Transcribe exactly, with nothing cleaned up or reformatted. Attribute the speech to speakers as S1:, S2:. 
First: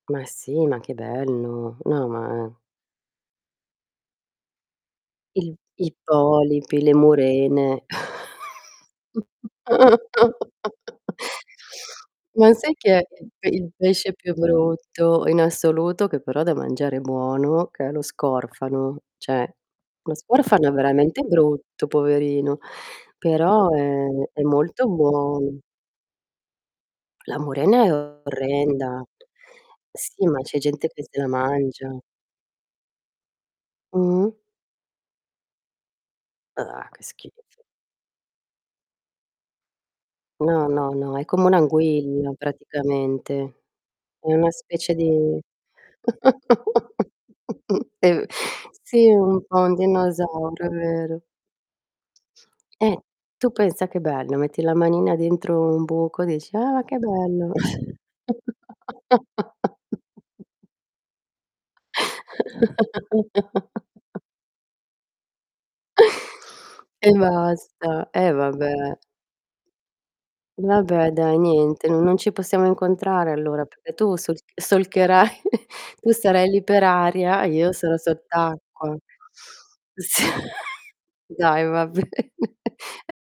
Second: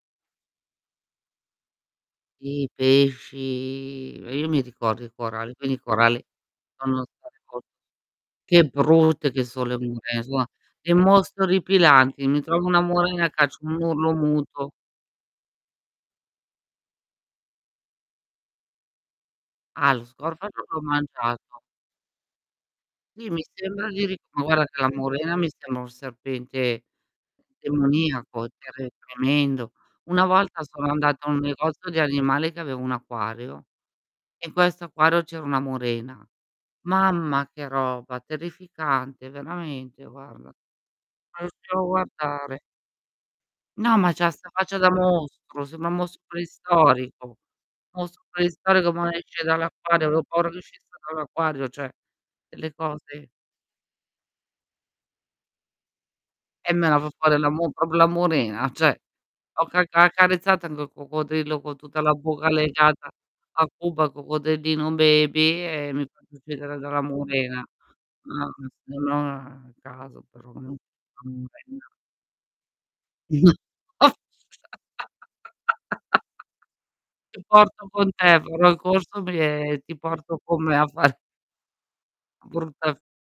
S1: Ma sì, ma che bello. No, ma
S2: I pesci Uhm, io mi ricordo i coralli,
S1: Il
S2: quindi i
S1: il
S2: coralli
S1: polipi, le
S2: sono [unintelligible]
S1: murene.
S2: Che brutte che so le mure, eh, nsoma, che mostri orripilanti. Mi
S1: Ma
S2: trovo
S1: sai
S2: una
S1: che è
S2: murena,
S1: il pe
S2: caccio
S1: il
S2: un urlo
S1: pesce più
S2: muto.
S1: brutto in assoluto, che però da mangiare è buono, che è lo scorfano? ceh,
S2: Ah, lo
S1: lo
S2: scorfano
S1: scorfano è
S2: l'ho
S1: veramente
S2: mangiato.
S1: brutto, poverino,
S2: Sì, mi
S1: però
S2: sembra di
S1: è
S2: ric
S1: è
S2: ma guarda che la
S1: molto
S2: murena mi
S1: buon
S2: sembra un serpente
S1: La murena è
S2: demoniaco, tre
S1: orrenda.
S2: tremendo.
S1: Sì,
S2: Una
S1: ma c'è
S2: volta
S1: gente
S2: sono
S1: che se
S2: andata
S1: la
S2: a un negozio di
S1: mangia.
S2: animali che aveva un acquario,
S1: Mh.
S2: in questo acquario c'era una murena.
S1: Ah, che schifo.
S2: Mamma che roba, terrificante, veramente guarda, non
S1: No, no, no, è come
S2: riuscivo a
S1: un'anguilla,
S2: guardare.
S1: praticamente.
S2: No, ma c'ha
S1: È una
S2: 'sta faccia da
S1: specie di
S2: mostro, semba un mostro preistorico.
S1: è
S2: Mostro
S1: v
S2: preistorico,
S1: sì,
S2: mo ne
S1: un
S2: esce
S1: po' un
S2: dall'acquario, avevo paura che
S1: dinosauro, è
S2: uscisse
S1: vero.
S2: dall'acquario, ceh, delle
S1: Eh,
S2: cose
S1: tu pensa che bello, metti la manina dentro un buco, dici:
S2: Eh
S1: "Ah,
S2: me
S1: che
S2: la fa fare la
S1: bello."
S2: mu propio la murena, ceh. Ho ca ha accarezzato anche il coccodrillo con tutta la bocca legata a Cuba, coccodrillino baby, e mi faccio uccidere dalla
S1: E
S2: murena.
S1: basta, eh
S2: No, [unintelligible]
S1: vabbè.
S2: no a caso però [unintelligible]
S1: Vabbè
S2: la
S1: dai,
S2: murena.
S1: niente, non ci possiamo incontrare allora, pecché tu solc solcherai tu sarai lì per
S2: Ti
S1: aria, e io
S2: porto
S1: sarò
S2: con te, farò il
S1: sott'acqua.
S2: corso mi e ti
S1: S
S2: porto con me a far
S1: dai, va bene.
S2: Brutta f
S1: E